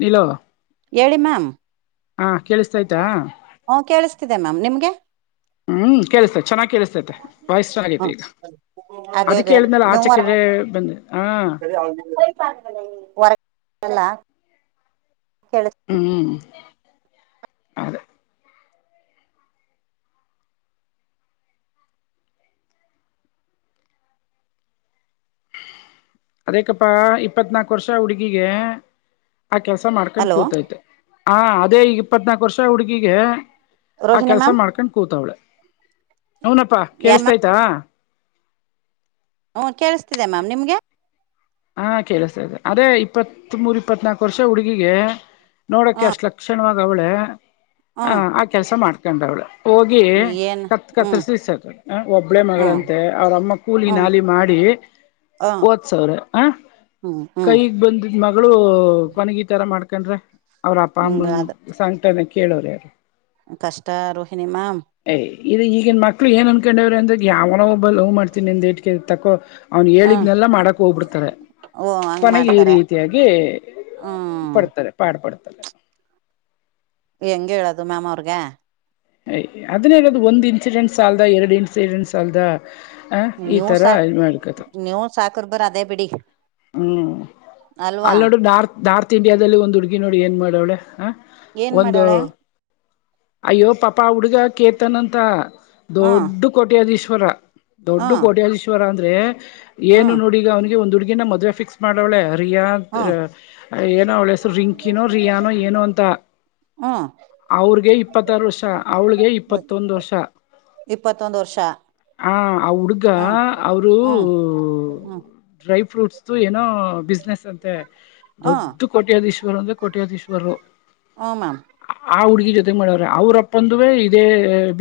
ನಿಲೋ ಹೇಳಿ ಮ್ಯಾಮ್ ಹಾ ಕೇಳಿಸ್ತಯ್ತಾ ಹಓ ಕೇಳಿಸ್ತಿದೆ ಮ್ಯಾಮ್ ನಿಮ್ಗೆ ಹ್ಮ್ ಕೇಳಿಸ್ತೈತೆ ಚೆನ್ನಾಗ್ ಕೇಳಿಸ್ತೈತೆ ವಾಯ್ಸ್ ಹ ಚೆನ್ನಾಗೈತೆ ಈಗ ಅದೇ ಅದಕ್ಕೆ ಅದೇ ಹೇಳಿದ್ನಲ್ಲ ಆಚೆ ನೀರ ಕಡೆ ಬಂದೆ ಹಾ ಹೊರಲ್ಲ ಕ ಹದ ಅದಕ್ಕಪ್ಪಾ ಇಪ್ಪತ್ನಾಕು ವರ್ಷ ಹುಡುಗಿಗೆ ಆ ಕೆಲಸ ಮಾಡ್ಕೊಂಡ್ ಹಲೋ ಕೂತೈತೆ ಆ ಅದೇ ಇಪ್ಪತ್ನಾಕು ವರ್ಷ ಹುಡುಗಿಗೆ ಆ ರೋಹಿಣಿ ಕೆಲ್ಸ ಮ್ಯಾಮ್ ಮಾಡ್ಕೊಂಡ್ ಕೂತಾವಳೆ ಹನಪ್ಪಾ ಯ ಕೇಳಿಸತಯ್ತಾ ಹ್ಞ ಕೇಳಿಸ್ತಿದೆ ಮ್ಯಾಮ್ ನಿಮ್ಗೆ ಹಾ ಕೇಳಿಸತದೆ ಅದೇ ಇಪ್ಪತ್ ಮೂರ್ ಇಪ್ಪತ್ ನಾಕು ವರ್ಷ ಹುಡುಗಿಗೆ ನೋಡೋಕ್ಕೆ ಹ್ಮ್ ಅಷ್ಟು ಲಕ್ಷಣವಾಗಿಾಗ ಅವಳೇ ಹ್ಮ್ ಆ ಕೆಲಸ ಮಾಡ್ಕೊಂಡ ಅವಳು ಹೋಗಿ ಏನ್ ಕತ್ ಹ್ಮ್ ಕತ್ತರ್ಸ್ರ ಸರ್ ಒಬ್ಳೆ ಹ್ಮ್ ಮಗಳಂತೆ ಅವ್ರಮ್ಮ ಕೂಲಿ ಹ್ಮ್ ನಾಲಿ ಮಾಡಿ ಹ್ಮ್ ಒದ ಸಾವ್ರ ಹ ಹ್ಮ್ ಹ್ಮ್ ಕೈಗ್ ಬಂದಿದ್ ಮಗಳು ಕೊನಗಿ ತರ ಮಾಡ್ಕೊಂಡ್ರ ಅವ್ರ ಅಪ್ಪ ಹಿಂಗ ಅಮ್ಮ ಅದ ಸಂಂಟನ ಕೇಳೋ್ರ ಯರು ಕಷ್ಟ ರೋಹಿಣಿಮಾಮ ಇ ಈಗಿನ ಮಕ್ಳು ಏನು ಅನ್ಕೊಂಡವ್ರ ಅಂದ್ರ ಯಾವನೋ ಒಬ್ಬ ಹವು ಮಾಡ್ತೀಿ ಅಂದುೇಟಕ ತಕ್ಕೋ ಅವ್ನು ಹ್ಮ್ ಹೇಳಿಗ್ನೆಲ್ಲ ಮಾಡಕಕ್ ಹೋಗಬಿಟ್ಟು ಓ ಹಂಗ್ ಕೊನೆಗೆ ಈ ಮಾಡ್ತಾರೆ ರೀತಿಯಾಗಿ ಹ್ಮ್ ಪಡ್ತದೆ ಪಾಡ್ ಪಡ್ದೆ ತ ಹೆಂಗ ಹೇಳದು ಮ್ಯಾಮ್ ಅವ್ರಗೆ ಯ ಅದನ್ನೇ ಹೇಳದು ಒಂದ್ ಇನ್ಸಿಡೆಂಟ್ಸ್ ಅಲ್ದ ಎರಡು ಇನ್ಸಿಡೆಂಟ್ ಸ ಅಲ್ದ ಆ ಈ ತರ ಮಾಡ್ಕತ ಕುರ್ಬರ್ ಅದೇ ಬಿಡಿ ಹ್ಮ್ ಅಲ್ವಾ ಅಲ್ಲಿ ನೋಡು ನಾರ್ತ್ ನಾರ್ತ್ ಇಂಡಿಯಾದಲ್ಲಿ ಒಂದ್ ಹುಡ್ಗಿ ನೋಡಿ ಏನ್ ಮಾಡವಳೆ ಹ ಏನ್ ಒಂದು ಮಾಡಳ ಅಯ್ಯೋ ಪಾಪಾ ಹುಡುಗ ಕೇತನ್ ಅಂತ ಹ್ಮ್ ದೊಡ್ಡ ಕೊಟ್ಯದ್ ಈಶ್ವರ ದೊಡ್ಡ ಹ್ಮ್ ಕೋಟ್ಯಧೀಶ್ವರ ಅಂದ್ರೆ ಏನು ಹ್ಮ್ ನೋಡಿ ಈಗ ಅವ್ನಿಗೆ ಒಂದ್ ಹುಡ್ಗಿಿನ ಮದ್ವೆ ಫಿಕ್ಸ್ ಮಾಡವಳೆ ರಿಯಾ ಹ್ಮ್ ಏನೋ ಅವಳಸರು ರಿಂಕಿನೋ ರಿಯಾನೋ ಏನೋ ಅಂತ ಹ್ಮ್ ಅವ್ರಗೆ ಇಪ್ಪತ್ತಾರು ವರ್ಷ ಅವ್ಳಿಗೆ ಇಪ್ಪತ್ತೊಂದು ವರ್ಷ ಇಪ್ಪತ್ತೊಂದು ವರ್ಷ ಹ ಆ ಹುಡುಗ ಹ್ಮ್ ಅವರು ಹ್ಮ್ ಹ್ಮ್ ಡ್ರೈವ್ ಫ್ರೂಟ್ಸ್ ಏನೋ ಬಿಸ್ನೆಸ್ ಅಂತೆ ಹ್ಮ್ ದೊಡ್ಡ ಕೋಟ್ಯಧೀಶ್ವರ್ ಅಂದ್ರೆ ಕೋಟ್ಯಧೀಶವರರು ಆಮನ್ ಆ ಹುಡುಗಿ ಜೊತೆ ಮಾಡೋರ ಅವ್ರಪ್ಪ ಪ್ಪಂದುವೇ ಇದೇ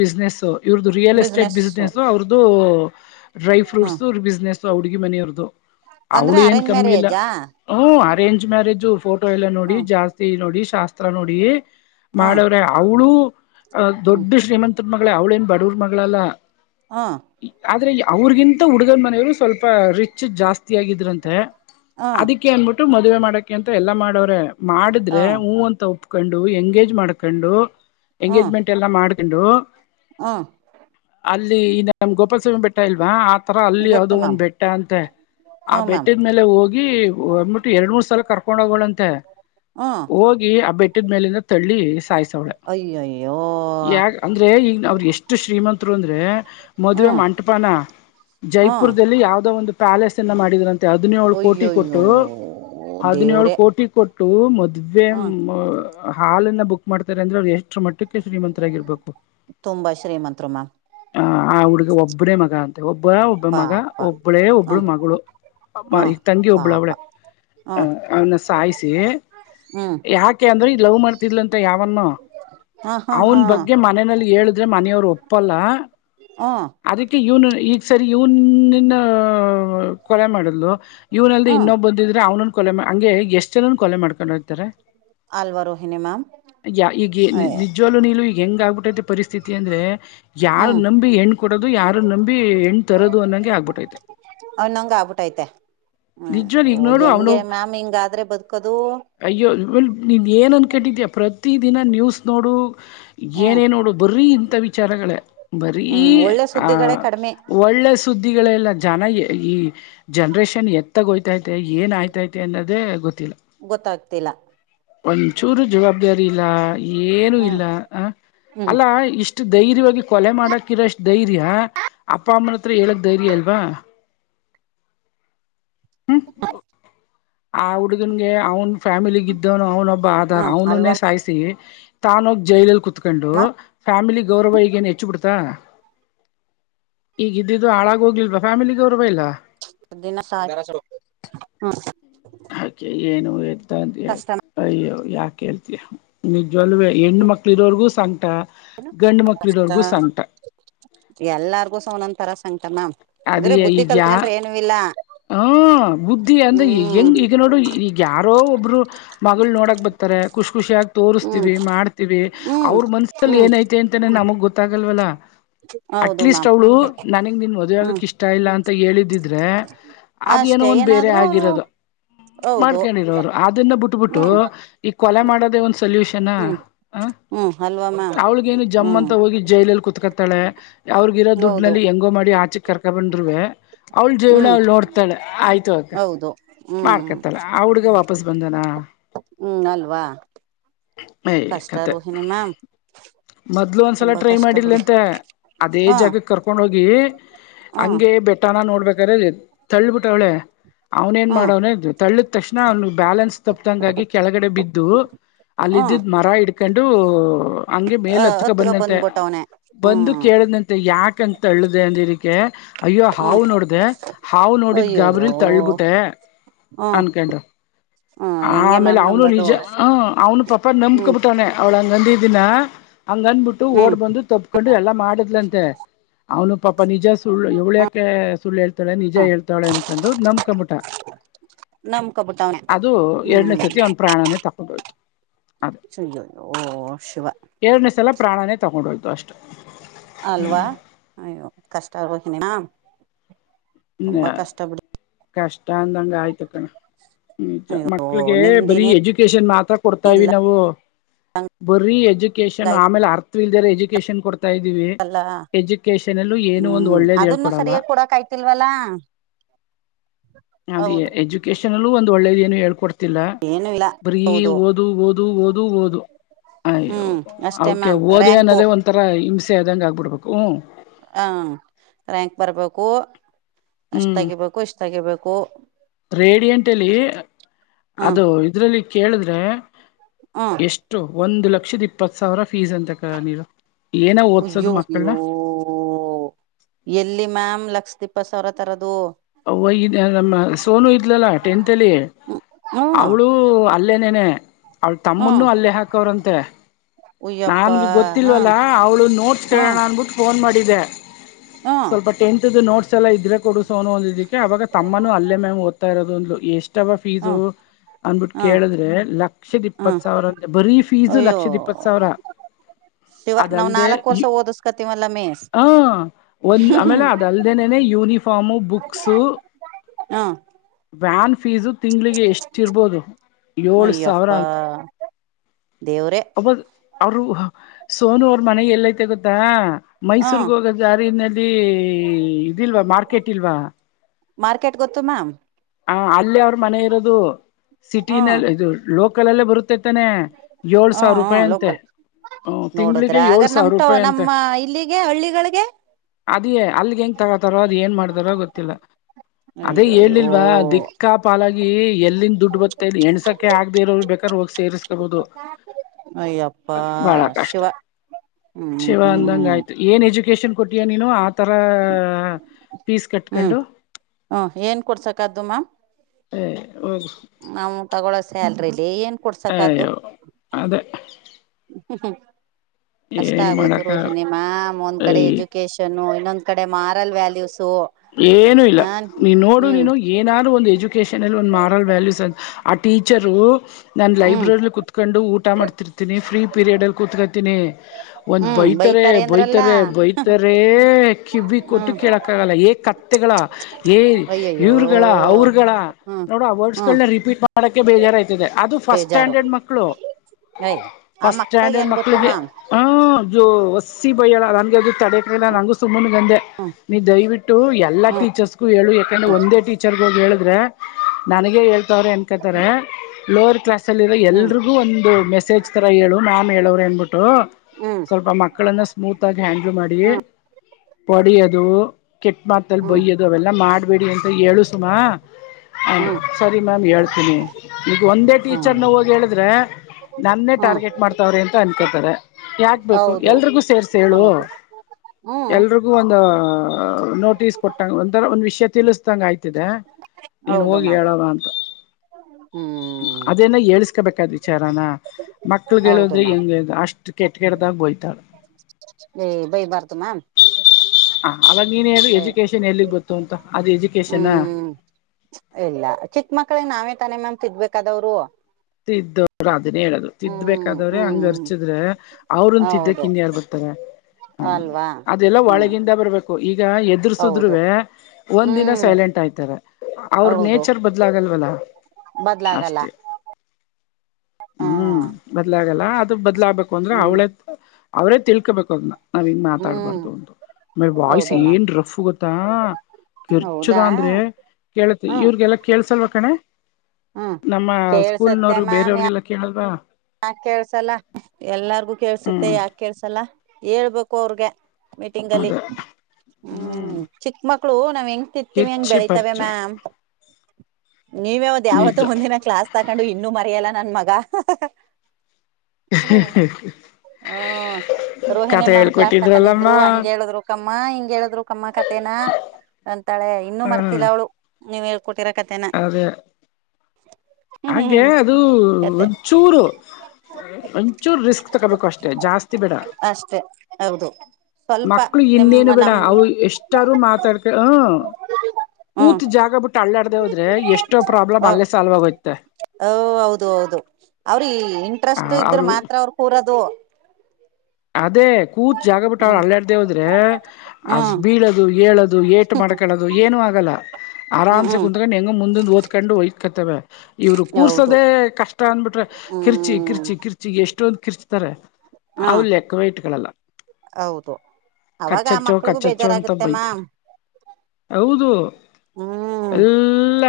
ಬಿಸ್ನೆಸ್ ಇವ್ರ್ದು ರಿಯಲ್ ಎಸ್ಟೇಟ್ ಬಿಸ್ನೆಸ್ಸು ಬಿಸ್ನೆಸ್ ಅವ್ರದುು ಡ್ರೈಫ್ ಹ್ಮ್ ಫ್ರೂಟ್ಸ್ರು ಬಿಸ್ನೆಸ್ ಹುಡು ಮನೆಯವದದು ಅಂದ್ರೆ ಅವಳು ಏನ್ ಅರೇಂಜ್ ಕಮ್ಮಿ ಇಲ್ಲ ಮ್ಯಾರೇಜಾ ಹ ಅರೇಂಜ್ ಮ್ಯಾರೇಜು ಫೋಟೋ ಎಲ್ಲ ನೋಡಿ ಹ್ಮ್ ಜಾಸ್ತಿ ನೋಡಿ ಶಾಸ್ತ್ರ ನೋಡಿ ಹ್ಮ್ ಮಾಡವ್ರೆ ಅವಳು ಅ ಹ್ಮ್ ದೊಡ್ಡ ಶ್ರೀಮಂತ ಮಗಳ ಅವ್ಳೇನ್ ಬಡವ್ರ ಮಗಳಲ್ಲ ಹ್ಮ್ ಆದ್ರೆ ಅವ್ರಿಗಿಂತ ಹುಡುಗನ ಮನೆಯವರು ಸ್ವಲ್ಪ ರಿಚ್ ಜಾಸ್ತಿ ಆಗಿದ್ರಂತೆ ಹ್ಮ್ ಅದಕ್ಕೆ ಅನ್ಬಿಟ್ಟು ಮ ಮದೆ ಮಾಡಕ ಅಂತ ಎಲ್ಲಾ ಮಾಡವ್ರೆ ಮಾಡಿದ್ರೆ ಹ್ಮ್ ಹೂ ಅಂತ ಒಪ್ಕೊಂಡು ಎಂಗೇಜ್ ಮಾಡ್ಕೊಂಡು ಎಂಗೇಜ್ಮೆಂಟ್ ಎಲ್ಲ ಮಾಡ್ಕೊಂಡು ಹ ಅಲ್ಲಿ ಇ ನಮ್ ಗೋಪಾಲಸ್ವಾಮಿ ಬೆಟ್ಟ ಇಲ್ವಾ ಆತರ ಅಲ್ಲಿ ಗೊತ್ತು ಯಾವ್ದೋ ಒಂದ್ ಮ್ಯಾಮ್ ಬೆಟ್ಟ ಅಂತೆ ಆ ಹ್ಮ್ ಮ್ಯಾಮ್ ಬೆಟ್ಟದ ಮೇಲೆ ಹೋಗಿ ಒಂದ್ಬಿಟ್ಟು ಎರಡ್ ಮೂರ್ ಸಲ ಕರ್ಕೊಂಡ್ ಹೋಗೋಳಂತ ಹ್ಮ್ ಹೋಗಿ ಆ ಬೆಟ್ಟಿದ ಮೇಲಿಂದ ತಳ್ಳಿ ಸಾಯಿಸೋಳೆ ಅಯ್ಯಯ್ಯೋ ಯಾಕ ಅಂದರೆ ಈಗ ಅವ್ರು ಎಷ್ಟು ಶ್ರೀಮಂತರು ಅಂದರೆ ಮದುವೆ ಹ್ಮ್ ಮಂಟಪಾನ ಹ್ಮ್ ಜೈಪುರದಲ್ಲಿ ಯಾವದೋ ಒಂದು ಪ್ಯಾಲೇಸ್ ಎನ್ನ ಮಾಡಿದ್ರಂತ ಹದಿನೇಳು ಕೋಟಿ ಅಯ್ಯಯ್ಯೋ ಕೊಟ್ಟು ಹದಿನೇಳು ದೇವ್ರೇ ಕೋಟಿ ಕೊಟ್ಟು ಮದ್ವೆ ಹ್ಮ್ ಹಾಲನ್ನ ಬುಕ್ ಮಾಡ್ತಾರೆ ಅಂದ್ರೆ ಅವ್ರು ಎಷ್ಟ ಷ್ಟ ಮಟ್ಟಕ್ಕೆ ಶ್ರೀಮಂತರಾಗಿರ್ಬೇಕು ತುಂಬಾ ಶ್ರೀಮಂತರು ಮ್ಯಾಮ್ ಹ ಆ ಹುಡ್ಗಿ ಒಬ್ಬರೇ ಮಗ ಅಂತೆ ಒಬ್ಬ ಒಬ್ಬ ಮಗ ಪಾಪ ಒಬ್ಬಳೇ ಹ್ಮ ಒಬ್ಬಳು ಮಗ ಅಮ್ಮ ಹ್ಮ ಈಗ ತಂಗಿ ಒಬ್ಬಳು ಪಾಪ ಅವಳ ಅ ಹ್ಮ್ ಅವನ್ನ ಸಾಯಿಸಿ ಹ್ಮ್ ಯಾಕೆ ಅಂದ್ರೆ ಇದ್ದಿಲ್ಲಂತ ಯಾವನ್ನು ಹಾ ಹಾ ಅವನ್ ಹಾ ಬಗ್ಗೆ ಮನೆಯಲ್ಲಿ ಹೇಳಿದ್ರೆ ಮನೆಯವರು ಒಪ್ಪಲ್ಲ ಹ್ಮ್ ಅದಕ್ಕೆ ಇವನು ಈಗ ಸರಿ ಇವನನ್ನ ಕೊಲೆ ಮಾಡಿದ್ಲು ಇವನಲ್ಲ ಹ್ಮ್ ಇನ್ನೊಬ್ ಬಂದಿದ್ರೆ ಅವ್ನ ಕೊ ಹಂಗೆ ಎಸ್ಟ್ ಕೊಲೆ ಮಾಡ್ಕೊಂಡ ಹೋಗ್ತಾರೆ ಆಲ್ವಾರೋಹಿಣಿ ಮ್ಯಾಮ್ ಈಗ ನಿಜ್ವಲು ನೀ ಈ ಎಂಗ್ಗಬಊ ಪರಿಸ್ಥಿತಿ ಅಂದ್ರೆ ಯಾರ್ ಹ್ಮ್ ನಂಬಿ ಹೆಣ್ಣ್ ಕೊಡೋದು ಯಾರ ನಂಬಿ ಎಣ್ಣ್ ತರೋದು ಅನ್ನಂಗೆ ಆಗ್ಬಿಟ್ಟೈತೆ ಅವ ನಂಗ ಆಗ್ಬಿಟ್ಟಐತೆ ನಿಜವಾಗ್ಲೂ ಈಗ ಹ ನೋಡು ಅವನು ಹೆಂಗೆ ಮ್ಯಾಮ್ ಹಿಂಗಾದ್ರೆ ಬದುಕದು ಅಯ್ಯೋ ಇಲ್ ನೀನ್ ಏನ್ ಅನ್ಕಟ್ಟಿದೀಯ ಪ್ರತ ದಿನ ನ್ಯೂಸ್ ನೋಡು ಹ್ಮ್ ಏನೇ ನೋಡು ಬರಿ ಇಂತ ವಿಚಾರಗಳೇ ಬರೀ ಹ್ಮ್ ಒಳ್ಳೆ ಆ ಸುದ್ದಿಗಳೇ ಕಡಿಮೆ ಒಳ್ಳೆ ಸುದ್ದಿ [unintelligible] ಗಳೆಲ್ಲ ಜನ ಈ ಜನ್ರೇಷನ್ ಎತ್ತಾಗೋಯ್ತೈತೆ ಏನ್ ಆಯ್ತ ಐತೆ ಅನ್ನೋದೇ ಗೊತ್ತಿಲ್ಲ ಗೊತ್ತಾಗ್ತಿಲ್ಲ ಒಂಚೂರು ಜವಾಬ್ದಾರಿ ಇಲ್ಲ ಏನು ಹ್ಮ್ ಇಲ್ಲ ಅ ಹ್ಮ್ ಅಲ್ಲಾ ಇಷ್ಟ ಅಷ್ಟ ಧೈರ್ಯವಾಗಿ ಕೊಲೆ ಮಾಡಕಿರೋ ಅಷ್ಟ್ ಧೈರ್ಯ ಅಪ್ಪ ಅಮ್ಮನ ಹತ್ರ ಹೇಳಕ್ ಧೈರ್ಯ ಅಲ್ವಾ [inaudible] ಹತ್ತ ಆ ಹುಡುಗನ್ಗೆ ಅವ್ನ್ ಫ್ಯಾಮಿಲಿಗ ಇದ್ದವನು ಅವನೊಬ್ಬ ಹ ಆಧಾರ್ ಅಲ್ವಾ ಅವ್ನೇ ಸಾಯಿಸಿ ತಾನೋಗಿ ಜೈಲಲ್ಲಿ ಕುೂತ್ಕೊಂಡು ಫ್ಯಾಮಿಲಿ ಗೌರವ ಈಗೇನು ಹೆಚ್ಚುಬಿಡ್ತ ಈಗ ಇದ್ದಿದ್ದು ಹಾಳಾಗ ಹೋಗ್ಲಿಲ್ವಾ ಫ್ಯಾಮಿಲಿಗೆ ಅವರ್ವ ಇಲ್ಲ ದಿನ ಹ್ಮ ಅಕೆ ಏನು ಎಂತ ಅಂತ ಹೇಳ ಅಯ್ಯೋ ಯಾಕ ಹೇಳ್ತಯ ನಿಜ್ವಲ್ವ ಹೆಣ್ಣ ಮಕ್ಳ ಇರೋರ್ಗೂ ಸಂಟ ಗಂಡು ಮಕ್ಳಿಡೋರ್ಗೂ ಸಂತ ನೊಂದ ತರ ಸಂಟ ಮ್ ಇದಂದ್ರೆ ಬುದ್ಧಿ ಈಗ ಯಾ ಕಲ್ತ್ಕೊಂಡ್ರೆ ಏನ ಇಲ್ಲ ಹ ಬುದ್ಧಿ ಅಂದ್ರೆ ಹ್ಮ್ ಹೆಂಗ್ ಈಗ ನೋಡು ಈಗ ಯಾರೋ ಒಬ್ರು ಮಗಳು ನೋಡಕ್ ಬರ್ತ ಖಷಿ ಖುಷಿ ಹ್ಮ್ ತೋಸ್ತೀವಿ ಮಾಡ್ತೀವಿ ಹ್ಮ್ ಅವ್ರ ಮನ್ಸಲ್ಲಿ ಹ್ಮ್ ಏನೈತೆ ಅಂತಾನ ನಮಗ್ ಗೊತ್ತಾಗಲ್ವಲ್ಲ ಹೌದು ಅಟ್ಲೀಸ್ಟ್ ಮ್ಯಾಮ್ ಅವ್ಳು ನನಗ್ ನಿನ್ ಮದ್ ಹ್ಮ್ ಆಾಗಕ್ ಇಷ್ಟ ಇಲ್ಲ ಅಂತ ಹೇಳಿದಿದ್ರೆ ಅದ್ ಏನೋ ಅಷ್ಟೇ ಒಂದ ಬೇರೆ ಏನಾದ್ರು ಅವರು ಆಗಿರೋದು ಹೌದು ಮಾಡ್ಕೊಂಡಿರೋ ಅವ್ರು ಅದನ್ನ ಬಿಟ್ಬಿಟ್ಟು ಹ್ಮ್ ಈ ಕೊಲೆ ಮಾಡೋದೇ ಒಂದ ಸೊಲ್ಯೂಷನಾ ಹ್ಮ್ ಹಾಂ ಹ್ಮ್ ಅಲ್ವಾ ಮ್ಯಾಮ್ ಅವ್ಳಿಗೇನು ಜಮ್ಮ ಹ್ಮ್ ಅಂತ ಹೋಗಿ ಜೈಲಲ್ಲಿ ಕುೂತ್ಕೊತ್ತಾಳೆ ಅವ್ರಗಿರೋ ಹೌದು ದುಡ್ನಲ್ಲಿ ಹೆಂಗೋ ಮಾಡಿ ಆಚೆ ಕರಕ ಬಂದರುವ ಅವಳ ಜೀವನ ಹ್ಮ್ ಅವಳ ನೋಡ್ತಾಳೆ ಆಯ್ತು ಅಕ್ಕ ಹೌದು ಹ್ಮ್ ಮಾಡ್ಕತ್ತಲ್ಲ ಆ ಹುಡ್ಗ ವಾಪಸ್ ಬಂದನಾ ಲ್ವಾ ಏ ಕತೆೆ ಮೊದ್ಲು ಒಂದ್ಸಲ ತುಂಬಾ ಟ್ರೈ ಕಷ್ಟ ಬಿಡಿ ಮಾಡಿಲಂತೆ ಅದೇ ಹಾ ಜಾಗ ಕರ್ಕೊಂಡ ಹೋಗಿ ಹಾ ಹಂಗಗೆ ಬೆಟ್ಟನ ನೋಡ್ಬೇಕ್ರೆ ತಳ್ಬಿಟ್ಟ ಅವಳೆ ಅವ್ನೇಏನ್ ಹಾ ಮಾಡವ್ನದು ತಳ್ಳ ತಕ್ಷಣ ಬ್ಯಾಲೆನ್ಸ್ ತಪ್ಪ್ದಂಗಾಗಿ ಕೆಳಗಡೆ ಬಿದ್ದು ಅಲ್ಲಿ ಹಾ ಇದಿದ್ದ ಮರ ಇಡ್ಕೊಂಡ ಅಂಗೆ ಮೇಲೆ ಹತ್ಕ ಹತ್ಗ ಬಂದಂತೆ ಬಂದ್ಬಿಟ್ಟವನೆ ಬಂದು ಹ್ಮ್ ಕೇಳಿದಂತೆ ಯಾಕಂತ ಅಳ್ಳುದ ಅಂದಕ್ಕೆ ಅಯ್ಯೋ ಹ್ಮ್ ಹಾವು ನೋಡ್ದ ಹಾವು ನೋಡಿದ್ ಅಯ್ಯೋಯ್ಯೋ ಗಾಬ್ರೀಲ್ ತಳ್ಬಿಟ್ಟೆ ಹ್ಮ ಅನ್ಕೊಂಡರು ಹ್ಮ ಹೆಂಗೆ ಆಮೇಲೆ ಮ್ಯಾಮ್ ಅವನು ನಂಬದು ನಿಜ ಹ ಅವನು ಪಾಪ ನಂಬಕ ಹ್ಮ್ ಬಿಟ್ಟಾನೆ ಅವ್ಳ ಹಂಗಂದಿದಿನ ಹಂಗಂದ್ಬಿಟ್ಟು ಓಡ್ ಹ್ಮ್ ಬಂದು ತಪ್ಕೊಂಡು ಎಲ್ಲಾ ಮಾಡಿದ್ಲಂತೆ ಅವನು ಪ ಪಾಪ ನಿಜ ಸುಳ್ಳು ಇವಳ್ಯಕ ಸುಳ್ಳು ಹೇಳ್ತಾಳೆ ನಿಜ ಹೇಳ್ತಾಳೆ ಅನ್ಕೊಂಡು ನಮ್ಕಂಬಟ ನಮಕೊಬಿಟ್ಟಾವ ಎರಡನೇ ಹ್ಮ್ ಸತಿ ಅವ್ನ ಪ್ರಾಣನೇ ತಕೊಂಡೋಯ್ತು ಅದೇ ಸ್ಯೋ ಓ ಶಿವ ಎಲ್ಲ ಪ್ರಾಣನೇ ತಗೊಂಡು ಹೋಯಿತು ಅಷ್ಟೇ ಅಲ್ವಾ ಅಯ್ಯೋ ಕಷ್ಟ ಆನಿ ತುಂಬಾ ಕಷ್ಟಪಡ್ ಕಷ್ಟ ಅಂದಂಗ ಆಯ್ತಕ್ಕಣ ಹ್ಮ ಓ ಮಕ್ಳಿಗೆ ಬರೀ ನಿಮ್ದಿನೇ ಎಜುಕೇಶನ್ ಮಾತ್ರ ಕೊಡ್ತಾವಿ ಇಲ್ಲ ನಾವು ಬರೀ ಎಜುಕೇಶನ್ ಆಮೇಲೆ ಅರ್ಥ ಇಲ್ದ ಎಜುಕೇಶನ್ ಕೊಡ್ರೆ ಇದೀವಿ ಆಯ್ತಲ್ಲ ಎಜುಕೇಶನ್ ಎಲ್ಲೂ ಏನು ಒಂದ ಹ್ಮ್ ಒಳ್ಳೇದ ಅದನ್ನು ಹೇಳ್ಕೊಡಲ್ಲ ಸರಿಯಾಗಿ [unintelligible] ಅದ ಹೌದು ಎಜುಕೇಶನ್ ಅಲ್ಲೂ ಒಂದ್ ಒಳ್ಳೇದ ಏನು ಹೇಳ್ಕೊಡ್ತಿಲ್ಲ ಏನು ಇಲ್ಲ ಬರೀ ಹೌದು ಓದು ಓದು ಓದು ಓದು ಅಯ ಹ್ಮ್ ಅಷ್ಟೇ ಅವಕೆ ಮ್ಯಾಮ್ ಓದೆ ರ್ಯಾಂಕು ಅನ್ನೋದೇ ಒಂಥರ ಹಿಂಸೆ ಆದದಂಗ ಆಗ್ಬಿಡ್ಬೇಕು ಹ್ ಹಾ ರ್ಯಾಂಕ್ ಬರ್ಬೇಕು ಅಷ್ಟ ತಗಿಬೇಕು ಇಷ್ಟ ಆಗಿಬೇಕು ಕ [unintelligible] ರೇಡಿಯಂಟ್ ಅಲ್ಲಿ ಹ್ಮ್ ಅದು ಇದ್ರಲ್ಲಿ ಕೇಳಿದ್ರೆ ಹ್ಮ್ ಎಷ್ಟು ಒಂದು ಲಕ್ಷದ ಇಪ್ಪತ್ ಸಾವಿರ ಫೀಸ್ ಅಂತ ಕ ನೀರು ಏನ ಅಯ್ಯೋ ಓದಸೋದು ಅಯ್ಯೋ ಮಕ್ಕಳನ ಎಲ್ಲಿ ಮ್ಯಾಮ್ ಲಕ್ಷ ದೀಪ್ಪ ಸಾವರ ತರದು ಅ ನಮ್ಮ ಸೋನು ಇದ್ಲಲ್ಲಾ ಟೆಂಟ್ ಹ್ಮ ಅವಳು ಅಲ್ಲೇನೇನೆ ಅವಳ ತಮ್ಮನ್ನುೂ ಹ್ಮ್ ಅಲ್ಲೇ ಹಾಕವ್ರಂತೆ ಉಯ್ಯಪ್ಪ ನನ್ಗೆ ಹಾ ಗೊತ್ತಿಲ್ವಲ್ಲ ಅವ್ಳು ನೋಟ್ಸ್ ಹ್ಮ ಕೇಳೋಣ ಅನ್ಬಿಟ್ಟು ಫೋನ್ ಮಾಡಿದ ದೆ ಹ್ಮ ಸ್ವಲ್ಪ ಟೆಂತ್ ನೋಟ್ಸ್ ಎಲ್ಲ ಇದ್ರೆ ಕೊಡು ಸೋನು ಒಂದು ಇದಕ್ಕೆ ಅವಾಗ ತಮ್ಮನು ಅಲ್ಲೇ ಮ್ಯಾಮ ಓದ್ತಾ ಇರೋದು ಅಂದ್ಲು ಎಷ್ಟವ ಫೀಸು ಹ್ಮ ಅನ್ಬಿಟ್ಟು ಹ್ಮ ಕೇಳಿದ್ರೆ ಲಕ್ಷದ ಹ್ಮ ಇಪ್ಪತ್ ಸಾವಿರ ಅಂತ ಬರೀ ಫೀಸು ಅಯ್ಯೋ ಲಕ್ಷದ ಇಪ್ಪತ್ ಸಾವಿರ ಶಿವ ನಾವ್ ಅದಲ್ದೆ ನಾಲ್ಕ್ ವರ್ಷ ಓದಿಸಕತಿವಲ್ಲ ಮೇಸ್ ಹ ಒಂದ್ ಆಮೇಲೆ ಅದಲ್ದೆೇ ನೆನೆ ಯೂನಿಫಾರ್ಮು ಬುಕ್ಸು ಹ್ಮ ವ್ಯಾನ್ ಫೀಸು ತಿಂಗಳಿಗೆ ಎಷ್ಟ ಇರ್ಬೋದು ಏಳು ಸಾವಿರ ಅಯ್ಯಪ್ಪ ಅಂತೆ ದೇವ್ರೇ ಒಬ್ಬ ಅವರು ಸೋನು ಅವ್ರ ಮನೆ ಎಲ್ಲೈತೆ ಗೊತ್ತ ತ್ತ ಹ ಮೈಸೂರ್ಗ ಹೋಗ ದಾರಿ ಇದಿಲ್ವಾ ಮಾರ್ಕೆಟ್ ಇಲ್ವಾ ಮಾರ್ಕೆಟ್ ಗೊತ್ತು ಮ್ಯಾಮ್ ಹ ಅಲ್ಲೇ ಅವ್ರ ಮನೆ ಇರೋದು ಹ್ಮ ಸಿಟಿನಲ್ಲಿ ಇದು ಲೋಕಲ್ ಅಲ್ಲೇ ಬರುತ್ತ ತಾನೇ ಏಳು ಹ್ಮ್ ಸಾವಿರ ಅಂತೆ ರೂಪಾಯಿ ಹ್ಮ್ ಅಂತೆ ಲೋಕಲ್ ಹ್ಮ ನೋಡುದ್ರ ತಿಂಗಳಿಗೆ ಆಗ ಏಳ್ ಸಾವಿರ ನಮಟ ನಮ್ಮ ಇಲ್ಲಿಗೆ ಹಳ್ಳಿಗಳಿಗೆ ಅದೇ ಅಲ್ಲಿಗೆ ಹೆಂಗ್ ತಗೋತಾರೋ ಅದು ಏನ್ ಮಾಡ್ತಾರೋ ಗೊತ್ತಿಲ್ಲ ಅದೇ ಅಯ್ಯೋ ಅಯ್ಯೋ ಹೇಳಲ್ ದಿಕ್ಕಾಪಾದಾಗಿ ಎಲ್ಲಿಂದ ದುಡ್ಡು ಬತ್ತೇಲ್ಲಿ ಹೆಣಸಕ ಆಗ್ದ ಇರೋರು ಬೇಕಾದ್ರ ಹೋಗಿ ಸೇಸ್ಕೋಬಹುದು ಅಯ್ಯಪ್ಪ ಅ ಬಾಳ ಕಷ್ಟ ಶಿವ ಶಿವ ಹ್ಮ್ ಅಂದಂಗ ಹ್ಮ್ ಆಯ್ತು ಏನ್ ಹೆಜು ಅಬ್ಜೆಕ್ಷನ್ ಕೊಟ್ಟಿಯ ನೀನು ಆತರ ಫೀಸ್ ಹ್ಮ್ ಕಟ್ಕೊಂಡು ಹ ಏನ್ ಕೊಡಿಸೋಕಾಗುತ್ತಮ್ಮ ಹೋಗು ನಾವು ತಗೊಳ್ಳು ಸ್ಯಾಲರಿ ಅಯ್ಯೋ ಅದೇ ಕಷ್ಟ ಏನು ಆಗೋಯ್ತು ರೋಹಿಣಿ ಮಾಡಕ್ಕಾಗಲ್ಲ ಮಾಯಾಮ್ ಒಂದ್ ಕಡೆ ಎಜುಕೇಶನ್ ಇನ್ನೊಂದ ಕಡೆ ಮಾರಲ್ ವ್ಯಾಲ್ಯೂಸ್ ಏನು ಇಲ್ಲ ನೀನ್ ನೋಡು ಹ್ಮ್ ನೀನು ಏನಾದ್ರು ಒಂದ್ ಎಜುಕೇಶನ್ ಅಲ್ಲಿ ಒಂದ್ ಮಾರಲ್ ವ್ಯಾಲ್ಯೂಸ್ ಅಂತ ಆ ಟೀಚರು ನಾನು ಹ್ಮ್ ಲೈಬ್ರರಿಲಿ ಕುೂತ್ಕೊಂಡು ಊಟ ಮಾಡ್ತಿರ್ತೀನಿ ಫ್ರೀ ಪೀರಿಯಡ್ ಅಲ್ಲಿ ಕೂತ್ ಒಂದ್ ಹ್ಮ್ ಬೈತಾರೆ ಅಂದ್ರಲ್ಲ ಬೈತಾರೆ ಬೈತಾರೆ ಕಿಬ್ಬಿ ಕೊಟ್ಟು ಹ್ಮ್ ಕೇಳಕ್ಕ ಆಗಲ್ಲ ಏಕ್ ಕತ್ತೆಗಳ ಏ ಅಯ್ಯಯ್ಯೋ ಇವರುಗಳ ಅವರುಗಳ ಹ್ಮ್ ನೋಡ ಆ ಹ್ಮ್ ವರ್ಡ್ಸ್ಗಳನ್ನ ರಿಪೀಟ್ ಮಾಡ ಮಾಡಕ್ಕೆ ಬೇಜಾರು ಆ್ತದೆ ಅದು ಫಸ್ಟ್ ಬೇಜಾರು ಸ್ಟ್ಯಾಂಡರ್ಡ್ ಮಕ್ಕಳು ಯ್ ಆ ಫಸ್ಟ್ ಮಕ್ಕಳಿಗೆ ಸ್ಟ್ಯಾಂಡರ್ಡ್ ಏನ್ ಗೊತ್ತು ಮಕ್ಕಳಿಗೆ ಮ್ಯಾಮ್ ಹ ಇದು ಹೊಸಿ ಬಯ್ಯಳ ನಂಗೆ ಅದು ತಡ ಕಲ್ಲ ನಂಂಗು ಸುಮ್ಮನೆ ಗಂಧೆ ಹ್ಮ್ ನೀ ದಯವಿಟ್ಟು ಎಲ್ಲಾ ಹ್ಮ್ ಟೀಚರ್ಸ್ಗು ಹೇಳ ಯಾಕಂದ್ರೆ ಒಂದೇ ಟೀಚರ್ಗ ಹೋಗಿ ಹೇಳಿದ್ರೆ ನನಗ ಹೇ ಅವ್ರ ಅನ್ ಕೇತಾರೆ ಲೋವರ್ ಕ್ಲಾಸ್ ಇ ಹ್ಮ್ ಎಲ್ರಿಗೂ ಒಂದು ಮೆಸೇಜ್ ತರ ಹೇಳು ಮ್ಯಾಮ್ ಹೇಳೋರರು ಅನ್ಬಿಟ್ಟು ಹ್ಮ್ ಸ್ವಲ್ಪ ಮಕ್ಕಳನ್ನ ಸ್ಮೂತ್ ಆಗಿ ಹ್ಯಾಂಡ್ಲ್ ಮಾಡಿ ಹ್ಮ್ ಪಡಿಯೋದು ಕೆಟ್ಟ ಮಾತಲ್ ಹ್ಮ್ ಬಯ್ಯೋದು ಅವೆಲ್ಲಾ ಮಾಡ್ಬೇಡಿ ಅಂತ ಹೇಳು ಸುಮ ಹ ಹ್ಮ್ ಸರಿ ಮ್ಯಾಮ್ ಹೇಳ್ತೀನಿ ನಿಗ ಒಂದೇ ಹ್ಮ್ ಟೀಚರ್ನ ಹೋಗಿ ಹೇಳಿದ್ರೆ ನನ್ನೇ ಹ್ಮ್ ಟಾರ್ಗೆಟ್ ಮಾಡ್ತಾವ್ರಿ ಅಂತ ಅನ್ಕೋತಾರೆ ಯಾಕ್ಬೇಕೇಕು ಹೌದು ಎಲ್ರಿಗೂ ಸೇರ್ಸ ಹೇಳು ಹೌದು ಹ್ಮ್ ಎಲ್ರಿಗೂ ಒಂದು ನೋಟಿಸ್ ಕೊಟ್ಟಂಗ ಒಂಥರ ಒಂದ್ ವಿಷಯ ತಿಳಿಸ್ದಂಗ ಆಯ್ತಿದೆ ನೀನು ಹೌದು ಹೋಗಿ ಮ್ಯಾಮ್ ಹೇಳವ ಅಂತ. ಹ್ಮ್ ಅದೇನ ಏಳ್ಸ್ಕಬೇಕಾದ್ ವಿಚಾರನಾ ಮಕ್ಳಗ್ ಹೌದು ಹೇಳೋದ್ರೆ ಮ್ಯಾಮ್ ಹೆಂಗ ಅಷ್ಟ ಕೆಟ್ಟ ಕೆಟ್ಟ್ದಾಗ ಬೋಯತಾಳ ಹೇ ಬೈಬಾರ್ದು ಮ್ಯಾಮ್ ಅಲ್ಲ ನೀನ ಹೇಳ್ರರು ಬೈ ಎಜುಕೇಶನ್ ಎಲ್ಲಿಗ್ ಗೊತ್ತು ಅಂತ ಅದು ಎಜುಕೇಶನ್ ಹ್ಮ್ ಇಲ್ಲ ಚಿಕ್ಕ ಮಕ್ಳಗ್ ನಾವೇ ತಾನೇ ಮ್ಯಾಮ್ ತಿದ್ಬೇಕದವರು. ತಿದ್ದವರು ಅದನ್ನೇ ಹೇಳದು ತಿದ್ದಬೇಕಾದವ್ರೆ ಹಂಗ್ ಹ್ಮ್ ಹರ್ಚಿದ್ರೆ ಅವ್ರನ್ ತಿದ್ದ ಕ ಹೌದು ಹಿಂದಿ ಯಾರ್ ಬರ್ತಾರೆ ಹ ಅಲ್ವಾ ಅದೆಲ್ಲ ಹ್ಮ್ ಒಳಗಿಂದ ಬರಬೇಕು ಈಗ. ಈಗ ಎದರುಸುದ್ ಹೌದು ಒಂದ್ ದಿನ ಹ್ಮ್ ಸೈಲೆಂಟ್ ಆಯ್ತಾರೆ ಅವ್ರ ಹೌದು ನೇಚರ್ ಬದ್ಲಾಗಲ್ವಲ್ಲ. ಬದ್ಲಾಗಲ್ಲ ಅಷ್ಟೇ ಹ್ಮ್ ಬದ್ಲಾಗಲ್ಲ ಅದು ಬದ್ಲಾಗಬೇಕು ಅಂದ್ರೆ ಹ್ಮ್ ಅವ್ಳೇ ಅವ್ರೇ ತಿಳ್ಕೋಬೇಕು. ನಾವ್ ಹಿಂಗ್ ಹ್ಮ್ ಮಾತಾಡ್ಬಾರ್ದು ಅಂತ ಆಮೇಲೆ ವಾಯ್ಸ್ ಹೌದು ಮ್ಯಾಮ್ ಏನ್ ರಫ್ ಗೊತ್ತಾ... ಖರ್ಚದ ಹೌದಾ ಅಂದ್ರೆ ಕೇಳತ್ತೆ ಹ್ಮ್ ಇವ್ರಿಗೆಲ್ಲ ಕೇಳಸಲ್ವ ಕಣ ಹ್ಮ್ ನಮ್ಮ ಸ್ಕೂಲ್ನವ್ರಗ್ ಬೇರೆಯವಿಗೆಲ್ಲ ಕೇಳಲ್ವಾ ಯಾಕ್ ಕೇಳ್ಸಲ್ಲ ಎಲ್ಲಾರ್ಗು ಕೇಳ್ಸತ್ತೆ ಹ್ಮ್ ಯಾಕ ಕೇಳ್ಸಲ್ಲ ಹೇಳ್ಬೇಕು ಅವ್ರಗೆ ಮೀಟಿಂಗ್ ಅಲ್ಲಿ. ಅದೇ ಹ್ಮ್ ಚಿಕ್ಕ ಮಕ್ಕಳು ನಾವ್ ಹೆಂಗ್ ತಿದ್ದಿವಿ ಹೆಂಗ ಕಿಚ್ಚಿ ಬೆಳಿತಾವ ಪರಿಚಯ ಮ್ಯಾಮ್. ನೀವ ಅವದ ಯಾವತ್ತು ನಿಜ ಮುಂದಿನ ಕ್ಲಾಸ್ ತಾಕೊಂಡು ಇನ್ನುೂ ಮರೆಯಲ್ಲ ನನ್ ಮಗ [inaudible] ಹ್ಮ ರೋಹಿಣಿ ಕಥೆ ಮ್ಯಾಮ್ ಕ್ಲಾಸ್ ಹೇಳ್ಕೊಟ್ಟಿದ್ರಲ್ಲಮ್ಮ ತಕೊಂಡಿದ್ರು ಹಂಗ ಹೇಳಿದ್ರು ಕಮ್ಮ ಹಿಂಗ ಹೇಳಿದ್ರು ಕಮ್ಮ ಕ ಮತೇನಾ ಅಂತಾಳೆ ಇನ್ನು ಹ್ಮ್ ಮರ್ತಿಲ್ಲ ಅವಳು. ನೀವ್ ಹೇಳ್ಕೊಟ್ಟಿರ ಕಥೇನ. ಅದೇ ಹಾಗೆ ಅದು ಒಂದ್ ಚೂರು ಒಂಚೂರು ರಿಸ್ಕ್ ತಗೋಬೇಕು ಅಷ್ಟೆ ಜಾಸ್ತಿ ಬೇಡ ಅಷ್ಟೆ ಹೌದು ಸ್ವಲ್ಪ ಮಕ್ಳು ನಿಮ್ಮ್ ಇನ್ನೇನು ಬೇಡ ನಮ ಅವವು ಎಷ್ಟಾರರು ಮಾತಾಡ್ತ ಹ್ಮ ಕೂತ್ ಹ್ಮ್ ಜಾಗ ಬಿಟ್ಟು ಅಳ್ಳಾಡ್ದ ಹೋದ್ರೆ ಎಷ್ಟೋ ಪ್ರಾಬ್ಲಮ್ ಅಲ್ಲೇ ಸಾಲ್ವ್ ಆಗೋಯತ್ ಹ ಹೌದು ಹೌದು ಅವ್ರಿ ಇಂಟ್ರೆಸ್ಟ್ ಇದ್ರ ಅವರು ಮಾತ್ರ ಅವ್ರ ಕೂರದು. ಅದೇ. ಕೂತ್ ಜಾಗ ಬಿಿಟ್ಟ ಅವ್ರು ಹ್ಮ್ ಅಲ್ಲಾಡ್ದೇ ಹೋದ್ರೆ ಅ ಹ್ಮ್ ಬೀಳೋದು ಹೇಳೋದು ಏಟು ಮಾಡ್ಕೊಳ್ಳೋದು ಏನು ಆಗದು ಕಲ ಹ್ಮ್ ಆರಾಮ್ಸೆ ಹ್ಮ್ ಕುತ್ಕೊಂಡು ಹೆಂಗ ಮುಂದಂದು ಓದ್ಕೊಂಡು ಒಯ್ಕತವೆ ಇವ್ರು ಹೌದು ಕೂರ್ಸೋದೇ ಕಷ್ಟ ಅಂದಬಿಟ್ರೆ ಕಿರ್ಚಿ ಹ್ಮ್ ಕಿರ್ಚಿ ಕಿರ್ಚಿ ಎಷ್ಟೊಂದು್ ಕಿರ್ಚತಾರೆ ಹಾ ಅವ ಲೆಕ್ಕ ಇಟ್ಲ್ಲ ಹೌದು ಅವಾಗ ಆ ಕಚ್ಚಚ್ಚೋ ಮಕ್ಳಿಗೂ ಕಚ್ಚಚ್ಚೋ ಅಂತ ಬೇಜಾರಾಗತ್ತೆಮ್ಮ ಬಯ್ತಾರೆ ಹೌದು ಹ್ಮ್ ಅಲ್ಲ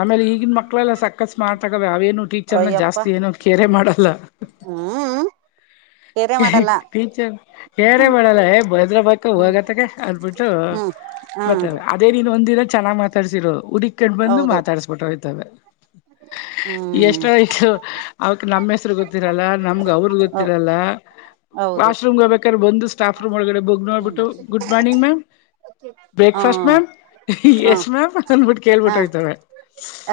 ಆಮೇಲೆ ಈಗಿನ ಮಕ್ಕಳೆಲ್ಲ ಸಕಸ್ು ಮಾಡ್ತಾಗಾವ ಅವೇನು ಟೀಚರ್ನ ಜಾಸ್ತಿ ಏನೋ ಕೇರೆ ಮಾಡಲರ್ ಹಾ ಟೀಚರ್ ಹೇರೆೇ ಹ್ಮ್ ಮಾಡಲ್ಲ ಭದ್ರ ಬಕ ಹ್ಮ್ ಹೋಗತ್ತಗ ಅಂದಬಿಟ್ಟು ಹ್ಮ್ ಹಾ ಬರ್ತವೆ ಅದೇ ನೀನ್ ಒಂದಿನ ಚೆನ್ನ್ ಮಾತಾಡ್ಸಿರೋ ಹುಡಿಕಂಡ್ ಬಂದು ಮಾತಾಡ್ಸ್ಬಿಟ್ಟ ಹೋಗ್ತವೆ ಹ್ಮ [unintelligible] ಎಷ್ಟಯ್ತತ್ತು ಅವಕ್ ನಮ್ಮ್ ಹೆಸ್ರು ಗೊತ್ತಿರಲ್ಲ ನಮ್ಗೆ ಅವ್ರ ಗೊತ್ತಿರಲ್ಲ ಹೌದು ವಾಶ್ರೂಮ್ ಹೋಗಬೇಕಾದ್ರೆ ಒಂದು ಸ್ಟಾಫ್ ರೂಮ್ ಒಳಗಡೆ ಬಗ್ ನೋಡ್ಬಿಟ್ಟು ಗುಡ್ ಮಾರ್ನಿಂಗ್ ಮ್ಯಾಮ್ ಹಾ ಯಶ್ ಮ್ಯಾಮ್ ಅಂದಬಿಟ್ಟು ಕೇಳ್ಬಿಟ್ಟೋಗ್ತವೆ.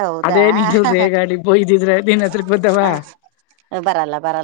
ಹೌದಾ ಅದೇ ನಿನ್ ರೇಗಾಡಿ ಬೋಯ್ದಿದ್ರ ನೀನ್ ಹತ್ರಗ್ ಬದಾವ ಬರಲ್ಲ ಬರಲ್ಲ